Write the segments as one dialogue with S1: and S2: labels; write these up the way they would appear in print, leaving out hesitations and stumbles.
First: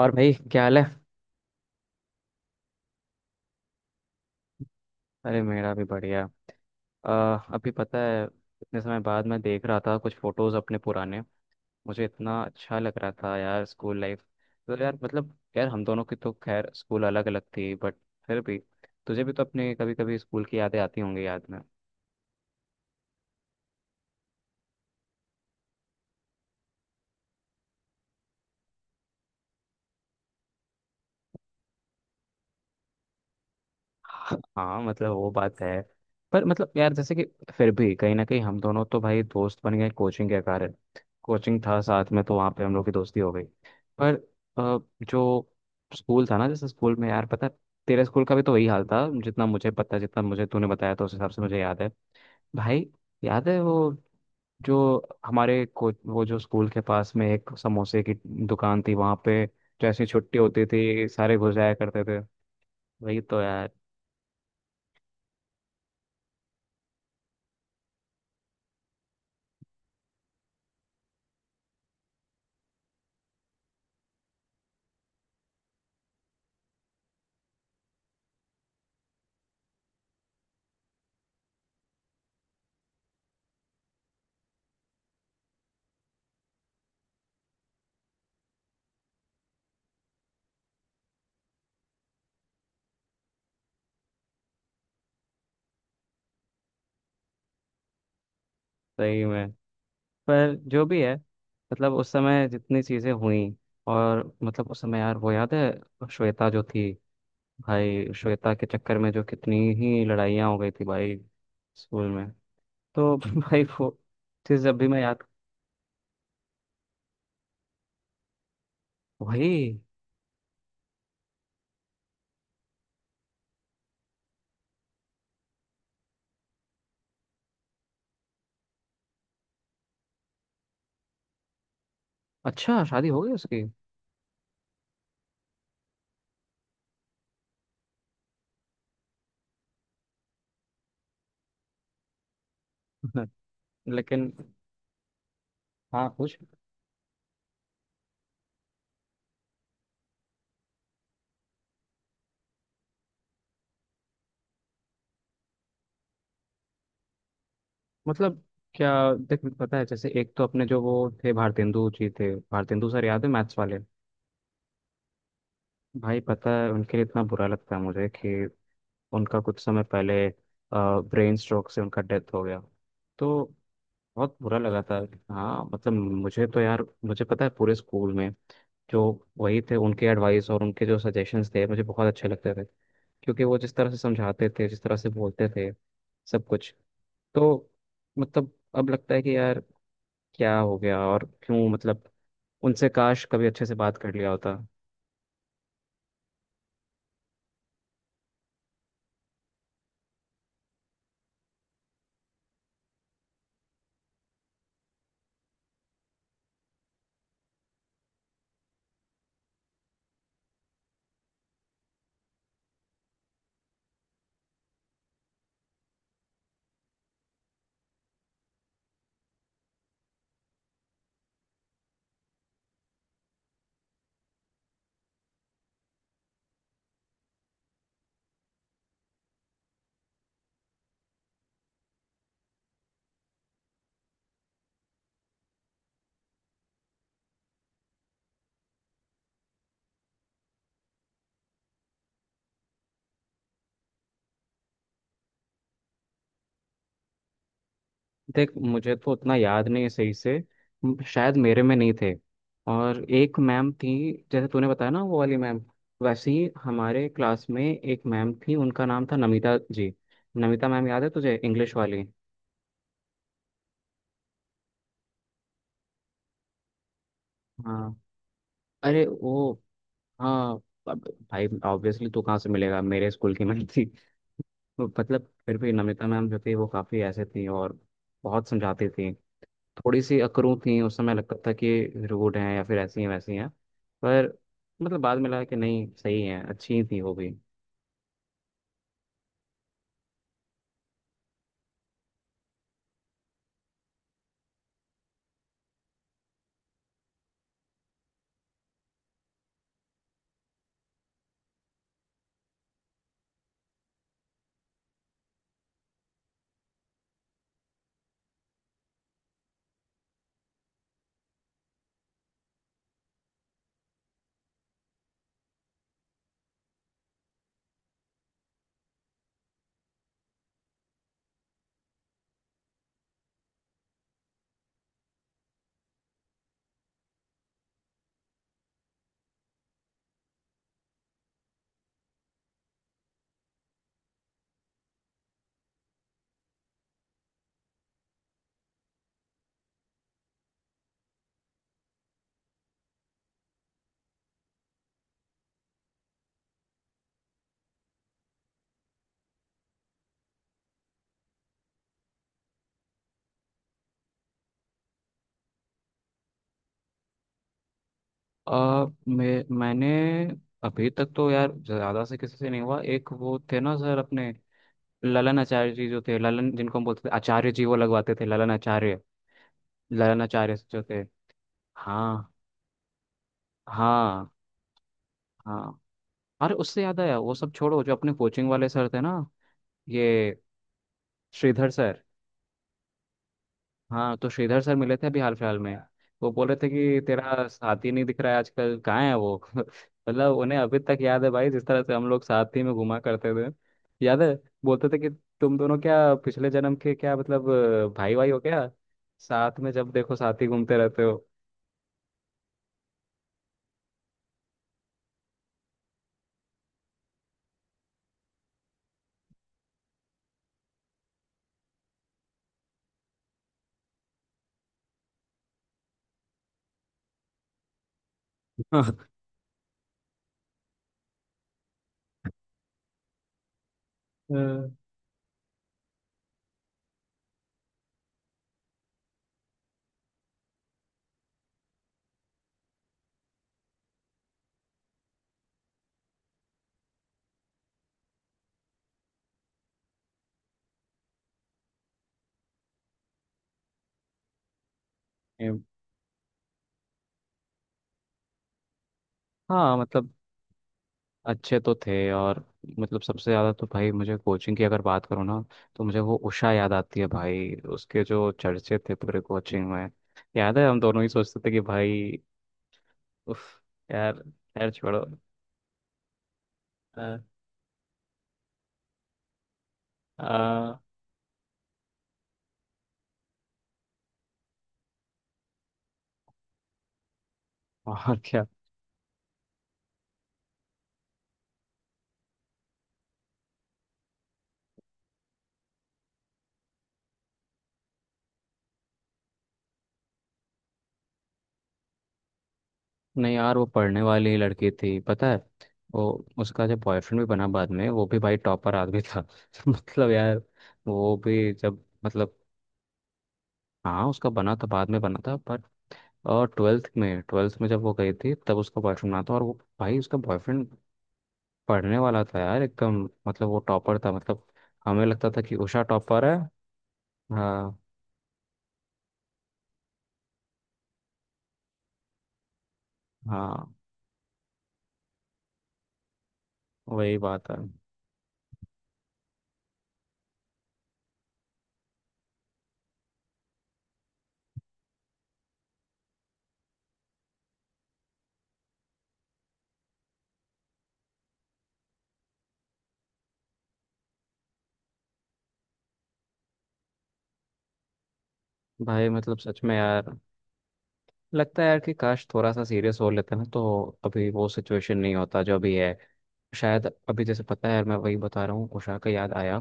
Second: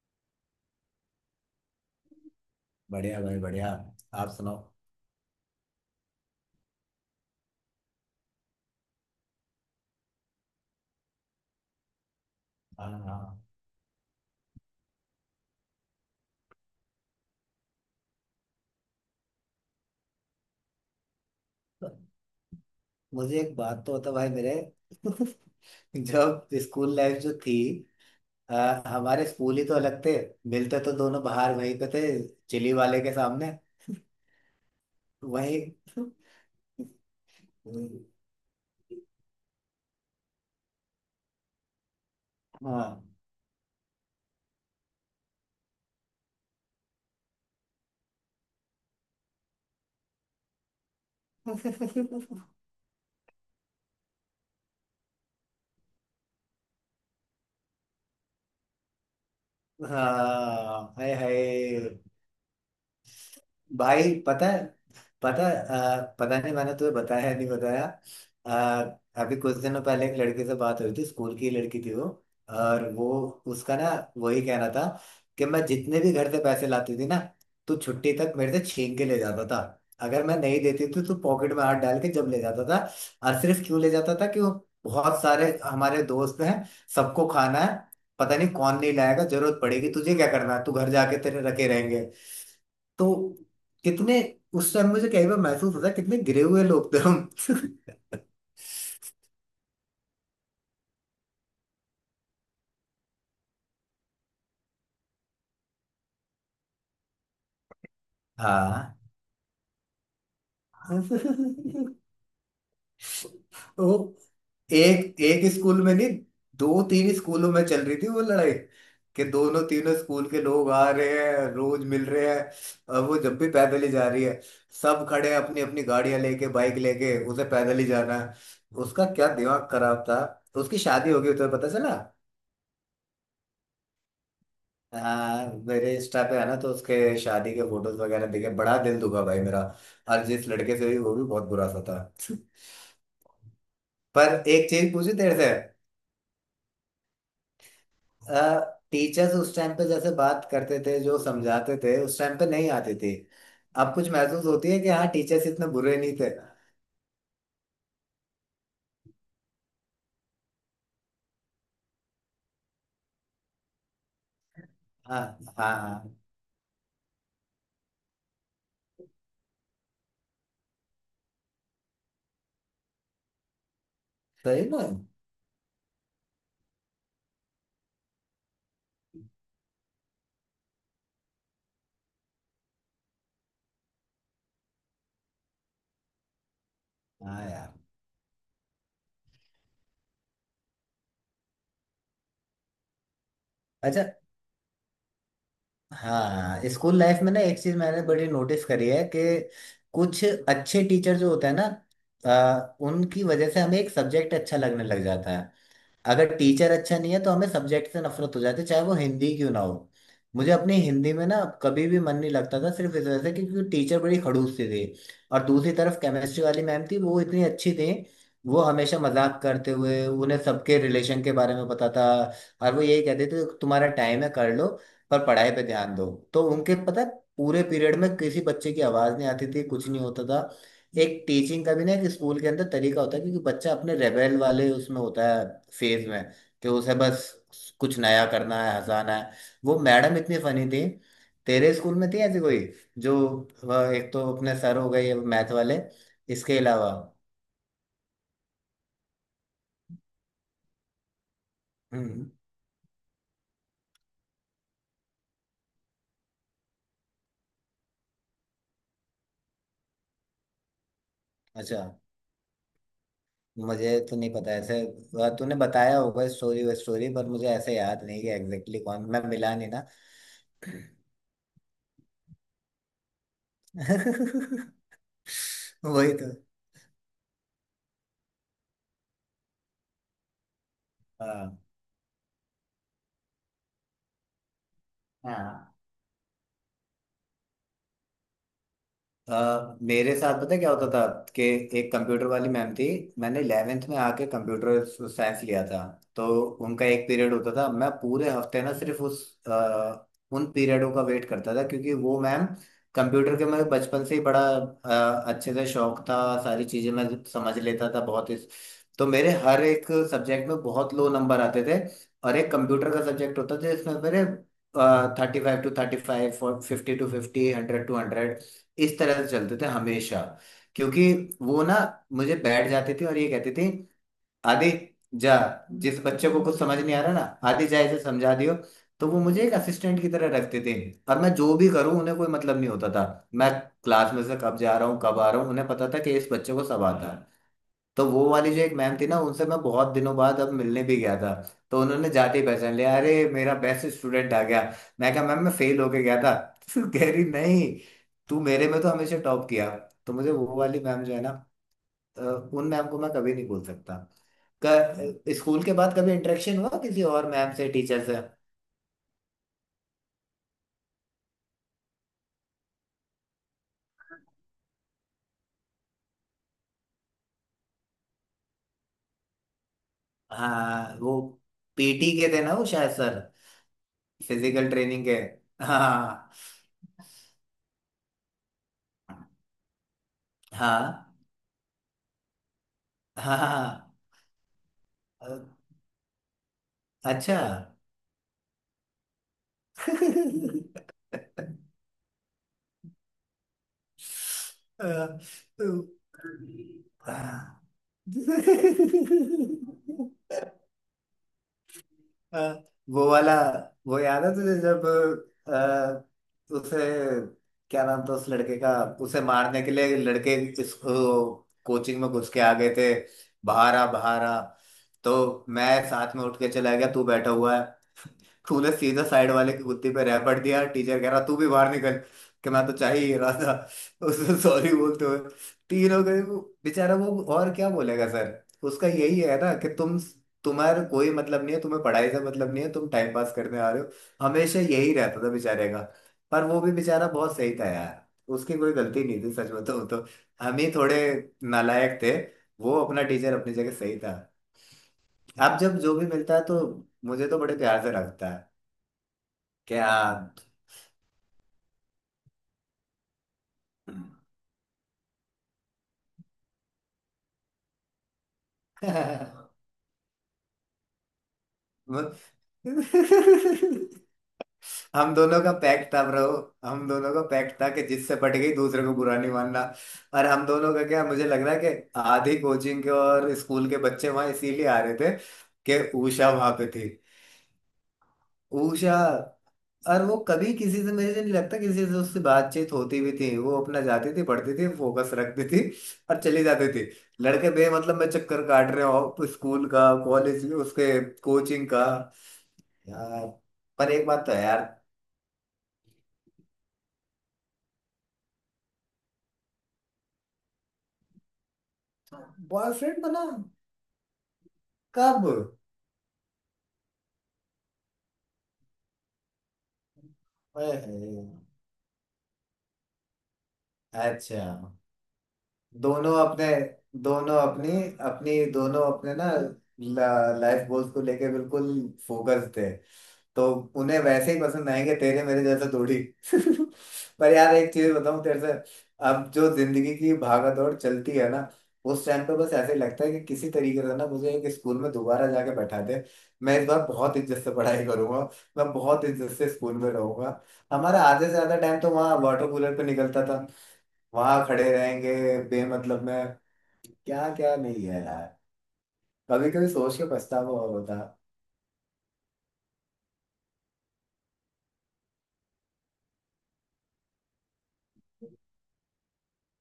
S1: और भाई क्या हाल है?
S2: बढ़िया भाई बढ़िया। आप सुनाओ।
S1: अरे मेरा भी बढ़िया। अ, अभी पता है, इतने समय बाद मैं देख रहा था कुछ फोटोज अपने पुराने। मुझे इतना अच्छा
S2: हाँ
S1: लग रहा था
S2: हाँ।
S1: यार, स्कूल लाइफ। तो यार मतलब यार हम दोनों की तो खैर स्कूल अलग अलग थी, बट फिर भी तुझे भी तो अपने कभी कभी स्कूल की यादें आती होंगी याद में।
S2: मुझे एक बात तो बता भाई मेरे। जब स्कूल लाइफ जो थी, हमारे स्कूल ही तो अलग थे। मिलते तो दोनों बाहर वहीं पे थे, चिली वाले के सामने।
S1: हाँ मतलब वो बात
S2: वही।
S1: है। पर मतलब यार जैसे कि फिर भी कहीं ना कहीं हम दोनों तो भाई दोस्त बन गए कोचिंग के कारण। कोचिंग था साथ में तो वहाँ पे हम लोग की
S2: हाँ
S1: दोस्ती हो गई। पर अ, जो स्कूल था ना, जैसे स्कूल में यार पता है, तेरे स्कूल का भी तो वही हाल था जितना मुझे पता है, जितना मुझे तूने बताया तो उस हिसाब से मुझे याद है। भाई याद है वो जो हमारे को, वो जो स्कूल के पास में एक समोसे की दुकान थी वहाँ पे, जैसे छुट्टी होती
S2: हाँ,
S1: थी
S2: हाय
S1: सारे घुस जाया
S2: हाय।
S1: करते थे। वही तो यार।
S2: भाई पता है। पता नहीं मैंने तुम्हें बताया नहीं बताया। अभी कुछ दिनों पहले एक लड़के से बात हुई थी, स्कूल की लड़की थी वो। और वो, उसका ना, वही कहना था कि मैं जितने भी घर से पैसे लाती थी ना, तो छुट्टी तक मेरे से छीन के ले जाता था। अगर मैं नहीं देती थी तो पॉकेट में हाथ डाल के जब ले जाता था। और सिर्फ क्यों ले जाता था कि वो, बहुत सारे हमारे दोस्त हैं, सबको खाना है, पता नहीं कौन नहीं लाएगा, जरूरत पड़ेगी, तुझे क्या करना है, तू घर जाके तेरे रखे रहेंगे। तो कितने उस टाइम मुझे कई बार महसूस होता है कितने गिरे हुए लोग थे हम।
S1: सही में। पर जो भी है, मतलब उस समय जितनी चीज़ें हुई, और मतलब उस समय यार वो याद है श्वेता जो थी, भाई श्वेता के चक्कर
S2: हाँ।
S1: में जो कितनी ही लड़ाइयाँ हो गई थी भाई स्कूल में। तो भाई वो
S2: वो
S1: चीज़ जब भी मैं
S2: एक
S1: याद।
S2: एक स्कूल में नहीं, दो तीन स्कूलों में चल रही थी वो लड़ाई कि दोनों
S1: वही।
S2: तीनों स्कूल के लोग आ रहे हैं, रोज मिल रहे हैं। और वो जब भी पैदल ही जा रही है, सब खड़े हैं अपनी अपनी गाड़ियां लेके, बाइक लेके, उसे पैदल ही जाना है। उसका क्या दिमाग खराब था। उसकी शादी हो गई तो पता चला।
S1: अच्छा, शादी हो गई उसकी?
S2: हाँ, मेरे इंस्टा पे है ना तो उसके शादी के फोटोज वगैरह देखे, बड़ा दिल दुखा भाई मेरा। और जिस लड़के से भी, वो भी बहुत बुरा सा था।
S1: लेकिन।
S2: पर एक चीज पूछी तेरे से।
S1: हाँ कुछ।
S2: टीचर्स उस टाइम पे जैसे बात करते थे, जो समझाते थे, उस टाइम पे नहीं आती थी। अब कुछ महसूस होती है कि हाँ, टीचर्स इतने बुरे नहीं थे।
S1: मतलब क्या, देख पता है जैसे एक तो अपने जो वो थे, भारतेंदु जी थे, भारतेंदु सर याद है मैथ्स वाले।
S2: हाँ हाँ हाँ।
S1: भाई पता है उनके लिए इतना बुरा लगता है मुझे कि उनका कुछ समय पहले ब्रेन स्ट्रोक से उनका डेथ हो गया। तो बहुत बुरा
S2: सही
S1: लगा
S2: में।
S1: था। हाँ मतलब मुझे तो यार मुझे पता है पूरे स्कूल में जो वही थे, उनके एडवाइस और उनके जो सजेशंस थे मुझे बहुत अच्छे लगते थे, क्योंकि वो जिस तरह से समझाते थे जिस तरह से बोलते थे सब कुछ।
S2: हाँ यार।
S1: तो मतलब अब लगता है कि यार क्या हो गया और क्यों, मतलब उनसे काश कभी अच्छे से बात
S2: अच्छा।
S1: कर लिया होता।
S2: हाँ, स्कूल लाइफ में ना एक चीज मैंने बड़ी नोटिस करी है कि कुछ अच्छे टीचर जो होते हैं ना, उनकी वजह से हमें एक सब्जेक्ट अच्छा लगने लग जाता है। अगर टीचर अच्छा नहीं है तो हमें सब्जेक्ट से नफरत हो जाती है, चाहे वो हिंदी क्यों ना हो। मुझे अपनी हिंदी में ना, कभी भी मन नहीं लगता था, सिर्फ इस वजह से क्योंकि टीचर बड़ी खड़ूस सी थी। और दूसरी तरफ केमिस्ट्री वाली मैम थी, वो इतनी अच्छी थी। वो हमेशा मजाक करते हुए, उन्हें सबके रिलेशन के बारे में पता था। और वो यही कहते थे तुम्हारा टाइम है कर लो, पर पढ़ाई पे ध्यान दो। तो उनके पता है, पूरे पीरियड में किसी बच्चे की आवाज नहीं आती थी, कुछ नहीं होता था। एक टीचिंग का भी ना एक स्कूल के अंदर तरीका होता है, क्योंकि बच्चा अपने रेबेल वाले उसमें होता है, फेज में, कि उसे बस कुछ नया करना है, हंसाना है। वो मैडम इतनी फनी थी। तेरे स्कूल में थी ऐसी कोई? जो, वह एक तो अपने सर हो गए मैथ वाले, इसके अलावा?
S1: देख मुझे तो उतना याद नहीं है सही से। शायद मेरे में नहीं थे।
S2: हम्म।
S1: और एक मैम थी जैसे तूने बताया ना वो वाली मैम, वैसे ही हमारे क्लास में एक मैम थी, उनका नाम था नमिता जी। नमिता मैम याद है तुझे, इंग्लिश
S2: अच्छा,
S1: वाली?
S2: मुझे तो नहीं पता ऐसे। वह तूने बताया होगा स्टोरी व स्टोरी, पर मुझे ऐसे
S1: हाँ।
S2: याद नहीं कि एग्जैक्टली कौन,
S1: अरे
S2: मैं
S1: वो,
S2: मिला नहीं ना।
S1: हाँ अब भाई ऑब्वियसली तू कहाँ से मिलेगा, मेरे स्कूल की मैम थी तो मतलब फिर भी नमिता
S2: वही
S1: मैम
S2: तो।
S1: जो थी वो काफ़ी ऐसे थी, और बहुत समझाती थी। थोड़ी सी अकरूं थी, उस समय लगता था
S2: हाँ
S1: कि रूड हैं या फिर ऐसी हैं वैसी हैं। पर मतलब बाद में लगा कि
S2: हाँ।
S1: नहीं सही हैं, अच्छी थी वो भी।
S2: मेरे साथ पता है क्या होता था कि एक कंप्यूटर वाली मैम थी। मैंने 11th में आके कंप्यूटर साइंस लिया था। तो उनका एक पीरियड होता था, मैं पूरे हफ्ते ना सिर्फ उन पीरियडों का वेट करता था क्योंकि वो मैम, कंप्यूटर के मेरे बचपन से ही बड़ा अच्छे से शौक था। सारी चीजें मैं समझ लेता था बहुत इस, तो मेरे हर एक सब्जेक्ट में बहुत लो नंबर आते थे, और एक कंप्यूटर का सब्जेक्ट होता था जिसमें मेरे 35 टू 35, 50 टू 50, 100 टू 100, इस तरह से चलते थे हमेशा। क्योंकि वो ना मुझे बैठ जाते थे और ये कहते थे, आदि जा, जिस बच्चे को कुछ समझ नहीं आ रहा ना, आदि जा इसे समझा दियो। तो वो मुझे एक असिस्टेंट की तरह रखते थे, और मैं जो भी करूं उन्हें कोई मतलब नहीं होता था। मैं क्लास में से कब जा रहा हूँ, कब आ रहा हूँ, उन्हें पता था कि इस बच्चे को सब आता है। तो वो वाली जो एक मैम थी ना, उनसे मैं बहुत दिनों बाद अब मिलने भी गया था। तो उन्होंने जाते ही पहचान लिया, अरे मेरा बेस्ट स्टूडेंट आ गया। मैं कहा मैम, मैं फेल होके गया था। तो कह रही नहीं, तू मेरे में तो हमेशा टॉप किया। तो मुझे वो वाली मैम जो है ना, अ, उन मैम को मैं कभी नहीं भूल सकता। स्कूल के बाद कभी इंटरेक्शन हुआ किसी और मैम से, टीचर से?
S1: मैं मैंने अभी तक तो यार ज़्यादा से किसी से नहीं हुआ, एक वो थे ना सर अपने, ललन आचार्य जी जो थे, ललन जिनको हम बोलते थे आचार्य जी, वो लगवाते थे ललन आचार्य, ललन आचार्य जो
S2: हाँ,
S1: थे।
S2: वो पीटी
S1: हाँ।
S2: के थे ना वो शायद सर,
S1: हाँ
S2: फिजिकल ट्रेनिंग के।
S1: हाँ।
S2: हाँ
S1: अरे उससे याद आया, वो सब छोड़ो, जो अपने कोचिंग वाले सर थे ना, ये
S2: हाँ
S1: श्रीधर सर।
S2: हाँ, हाँ,
S1: हाँ तो श्रीधर सर मिले थे अभी हाल
S2: हाँ,
S1: फिलहाल में। वो बोल रहे थे कि
S2: अच्छा।
S1: तेरा साथी नहीं दिख रहा है आजकल, कहाँ है वो मतलब उन्हें अभी तक याद है भाई,
S2: हाँ।
S1: जिस तरह से हम लोग साथी में घुमा करते थे। याद है, बोलते थे कि तुम दोनों
S2: तो-
S1: क्या पिछले जन्म के, क्या मतलब
S2: हाँ।
S1: भाई भाई हो क्या, साथ में जब देखो साथी घूमते रहते हो
S2: हाँ, वो वाला, वो याद है तुझे जब, अ, उसे क्या नाम था उस लड़के का, उसे मारने के लिए लड़के इस कोचिंग में घुस के आ गए थे, बाहर आ बाहर आ। तो मैं साथ में उठ के चला गया, तू बैठा हुआ है। तूने सीधा
S1: हाँ।
S2: साइड वाले की कुत्ती पे रैपट दिया, टीचर कह रहा तू भी बाहर निकल, कि मैं तो चाह ही रहा था। उसने सॉरी बोलते हुए तीनों गए वो। बेचारा वो और क्या बोलेगा सर, उसका यही है ना कि तुम्हारा कोई मतलब नहीं है, तुम्हें पढ़ाई से मतलब नहीं है, तुम टाइम पास करने आ रहे हो। हमेशा यही रहता था बेचारे का। पर वो भी बेचारा बहुत सही था यार, उसकी कोई गलती नहीं थी सच बताऊं तो। हम ही थोड़े नालायक थे। वो अपना टीचर अपनी जगह सही था। अब
S1: हम्म।
S2: जब जो भी मिलता है तो मुझे तो बड़े प्यार से रखता है।
S1: हाँ
S2: क्या?
S1: मतलब अच्छे तो थे। और मतलब सबसे ज़्यादा तो भाई मुझे कोचिंग की अगर बात करूँ ना, तो मुझे वो उषा याद आती है, भाई उसके जो चर्चे थे पूरे कोचिंग में। याद है, हम दोनों ही सोचते थे कि भाई, उफ यार, यार छोड़ो।
S2: हम दोनों का पैक्ट था ब्रो। हम दोनों
S1: आ,
S2: का पैक्ट था कि जिससे पट गई दूसरे को बुरा नहीं मानना। और हम दोनों
S1: आ,
S2: का क्या, मुझे लग रहा है कि आधी कोचिंग के और स्कूल के बच्चे वहां इसीलिए आ रहे थे कि उषा वहां पे थी।
S1: और क्या।
S2: उषा। और वो कभी किसी से, मुझे नहीं लगता किसी से उससे बातचीत होती भी थी, वो अपना जाती थी, पढ़ती थी, फोकस रखती थी और चली जाती थी। लड़के बे मतलब में चक्कर काट रहे हो, स्कूल का, कॉलेज उसके, कोचिंग का, यार।
S1: नहीं यार वो
S2: पर
S1: पढ़ने
S2: एक बात तो
S1: वाली
S2: है यार।
S1: लड़की थी, पता है वो, उसका जो बॉयफ्रेंड भी बना बाद में वो भी भाई टॉपर आदमी था मतलब यार वो भी जब मतलब,
S2: बॉयफ्रेंड बना?
S1: हाँ उसका बना था, बाद में बना
S2: कब?
S1: था, पर और ट्वेल्थ में जब वो गई थी तब उसका बॉयफ्रेंड बना था। और वो, भाई उसका बॉयफ्रेंड
S2: ओए होए,
S1: पढ़ने वाला था यार एकदम, मतलब वो टॉपर था,
S2: अच्छा।
S1: मतलब हमें लगता था कि उषा
S2: दोनों
S1: टॉपर है।
S2: अपने दोनों
S1: हाँ।
S2: अपनी अपनी दोनों अपने ना, लाइफ गोल्स को लेके बिल्कुल फोकस थे। तो
S1: हाँ
S2: उन्हें वैसे ही पसंद आएंगे तेरे मेरे जैसे थोड़ी।
S1: वही
S2: पर
S1: बात
S2: यार
S1: है।
S2: एक चीज बताऊं तेरे से, अब जो जिंदगी की भागा दौड़ चलती है ना, उस टाइम पे बस ऐसे ही लगता है कि किसी तरीके से ना मुझे एक स्कूल में दोबारा जाके बैठा दे। मैं इस बार बहुत इज्जत से पढ़ाई करूंगा, मैं बहुत इज्जत से स्कूल में रहूंगा। हमारा आधे से ज्यादा टाइम तो वहाँ वाटर कूलर पे निकलता था, वहां खड़े रहेंगे बेमतलब में, क्या क्या नहीं है यार।
S1: भाई मतलब
S2: कभी
S1: सच
S2: कभी
S1: में
S2: सोच के
S1: यार
S2: पछतावा होता।
S1: लगता है यार कि काश थोड़ा सा सीरियस हो लेते ना, तो अभी वो सिचुएशन नहीं होता जो अभी है। शायद अभी जैसे पता है यार, मैं वही बता रहा हूँ, उषा का याद आया।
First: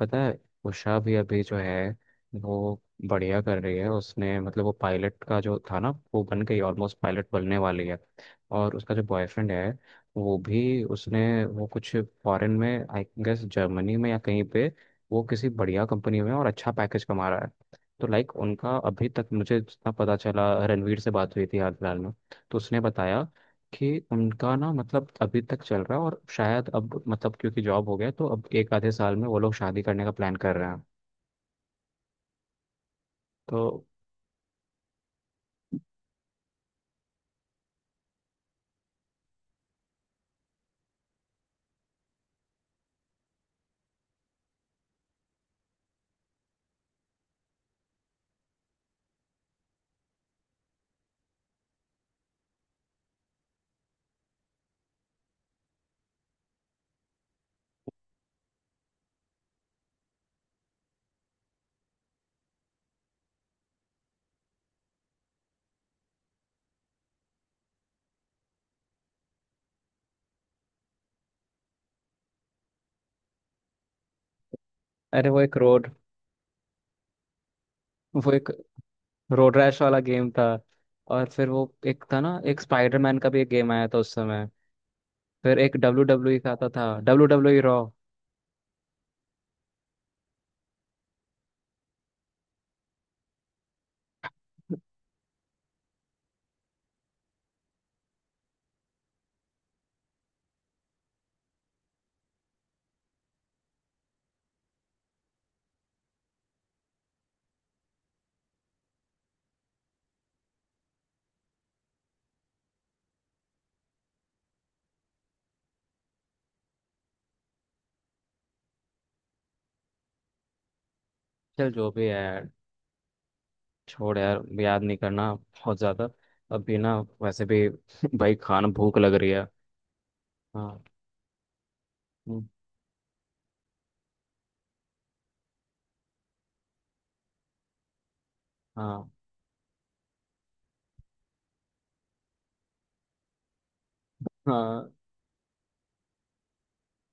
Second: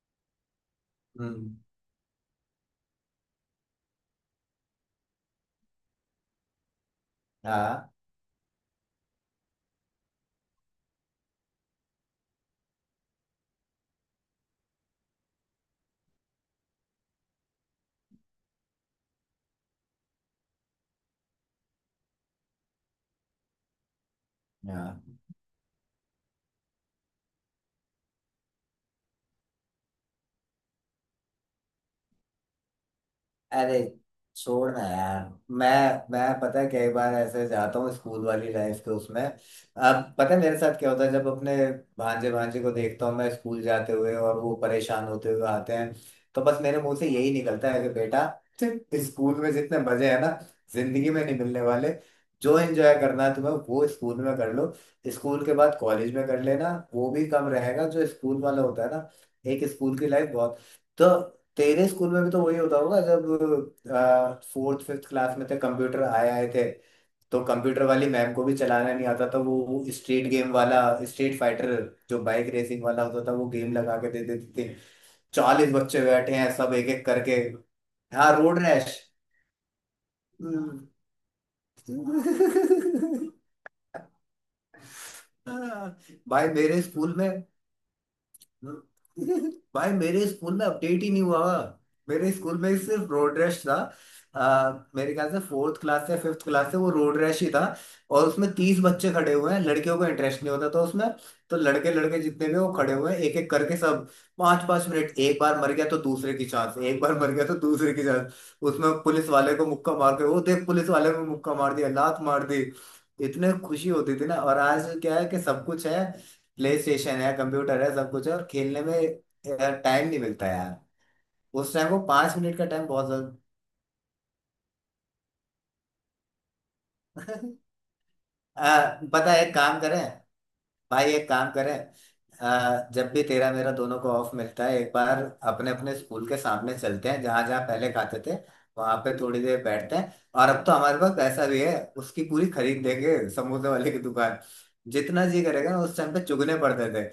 S1: पता है, उषा भी अभी जो
S2: हम्म।
S1: है वो बढ़िया कर रही है, उसने मतलब वो पायलट का जो था ना वो बन गई, ऑलमोस्ट पायलट बनने वाली
S2: हाँ
S1: है। और उसका जो बॉयफ्रेंड है वो भी, उसने वो कुछ फॉरेन में आई गेस, जर्मनी में या कहीं पे, वो किसी बढ़िया कंपनी में और अच्छा पैकेज कमा रहा है। तो लाइक उनका अभी तक मुझे जितना पता चला, रणवीर से बात हुई थी हाल फिलहाल में तो उसने बताया कि उनका ना मतलब
S2: हाँ।
S1: अभी तक चल रहा है, और शायद अब मतलब क्योंकि जॉब हो गया तो अब एक आधे साल में वो लोग शादी करने का प्लान कर रहे हैं।
S2: अरे
S1: तो
S2: छोड़ ना यार। मैं मैं पता है कई बार ऐसे जाता हूँ, स्कूल वाली लाइफ के उसमें, अब पता है मेरे साथ क्या होता है, जब अपने भांजे भांजे को देखता हूँ मैं स्कूल जाते हुए और वो परेशान होते हुए आते हैं, तो बस मेरे मुंह से यही निकलता है कि बेटा, तेरे स्कूल में जितने मजे हैं ना, जिंदगी में नहीं मिलने वाले। जो एंजॉय करना है तुम्हें, वो स्कूल में कर लो। स्कूल के बाद कॉलेज में कर लेना वो भी कम रहेगा, जो स्कूल वाला होता है ना, एक स्कूल की लाइफ बहुत। तो तेरे स्कूल में भी तो वही होता होगा, जब फोर्थ फिफ्थ क्लास में थे, कंप्यूटर आए आए थे, तो कंप्यूटर वाली मैम को भी चलाना नहीं आता था, वो स्ट्रीट गेम वाला, स्ट्रीट फाइटर, जो बाइक रेसिंग वाला होता था, वो गेम लगा के दे देते थे।
S1: अरे वो एक
S2: 40
S1: रोड,
S2: बच्चे बैठे हैं सब एक एक करके। हाँ,
S1: वो एक
S2: रोड रैश।
S1: रोड रैश वाला गेम था। और फिर वो एक था ना, एक स्पाइडरमैन का भी एक गेम आया था उस समय। फिर एक डब्ल्यू डब्ल्यू ई
S2: भाई
S1: का आता
S2: मेरे
S1: था,
S2: स्कूल
S1: डब्ल्यू
S2: में
S1: डब्ल्यू ई रॉ।
S2: भाई मेरे स्कूल में अपडेट ही नहीं हुआ हुआ। मेरे स्कूल में सिर्फ रोड रैश था। आ, मेरे ख्याल से फोर्थ क्लास से, फिफ्थ क्लास से वो रोड रैश ही था। और उसमें 30 बच्चे खड़े हुए हैं, लड़कियों को इंटरेस्ट नहीं होता था उसमें, तो लड़के, लड़के जितने भी वो खड़े हुए हैं एक एक करके सब, पाँच पाँच मिनट, एक बार मर गया तो दूसरे की चांस, एक बार मर गया तो दूसरे की चांस। उसमें पुलिस वाले को मुक्का मार के, वो देख पुलिस वाले को मुक्का मार दिया, लात मार दी, इतने खुशी होती थी ना। और आज क्या है कि सब कुछ है, प्ले स्टेशन है, कंप्यूटर है, सब कुछ है, और खेलने में यार टाइम नहीं मिलता यार।
S1: चल
S2: उस टाइम
S1: जो
S2: को
S1: भी है,
S2: 5 मिनट का टाइम बहुत ज्यादा।
S1: छोड़ यार याद नहीं करना बहुत ज्यादा। अभी ना वैसे भी भाई खाना, भूख लग रही
S2: पता है
S1: है।
S2: एक काम करें,
S1: हाँ।
S2: भाई एक काम करें,
S1: हम्म।
S2: जब भी तेरा मेरा दोनों को ऑफ मिलता है एक बार, अपने अपने स्कूल के सामने चलते हैं, जहां जहां पहले खाते थे, वहां
S1: हाँ।
S2: पे थोड़ी देर बैठते हैं। और अब तो हमारे पास पैसा भी है, उसकी पूरी खरीद देंगे समोसे वाले की दुकान,
S1: हाँ
S2: जितना जी करेगा। ना उस टाइम पे चुगने पड़ते थे,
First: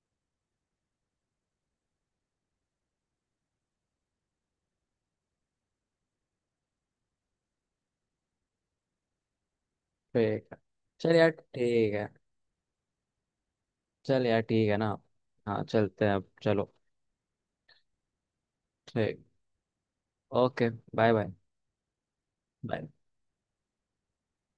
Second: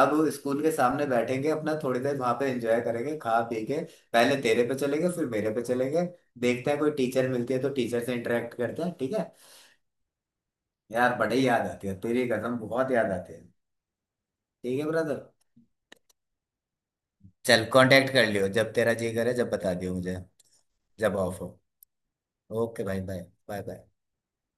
S2: अब स्कूल के सामने बैठेंगे अपना, थोड़ी देर वहां पे एंजॉय करेंगे, खा पी के। पहले तेरे पे चलेंगे, फिर मेरे पे चलेंगे, देखते हैं कोई टीचर मिलती है तो टीचर से इंटरेक्ट करते हैं। ठीक है?
S1: ठीक है। चल
S2: यार
S1: यार
S2: बड़ी याद आती
S1: ठीक
S2: है
S1: है।
S2: तेरी कसम, बहुत याद आती है।
S1: चल यार ठीक है
S2: ठीक है
S1: ना।
S2: ब्रदर।
S1: हाँ चलते हैं, अब चलो।
S2: चल कांटेक्ट कर लियो, जब तेरा जी
S1: ठीक।
S2: करे जब बता दियो मुझे,
S1: ओके। बाय
S2: जब
S1: बाय।
S2: ऑफ हो। Okay
S1: bye.
S2: भाई, बाय बाय बाय।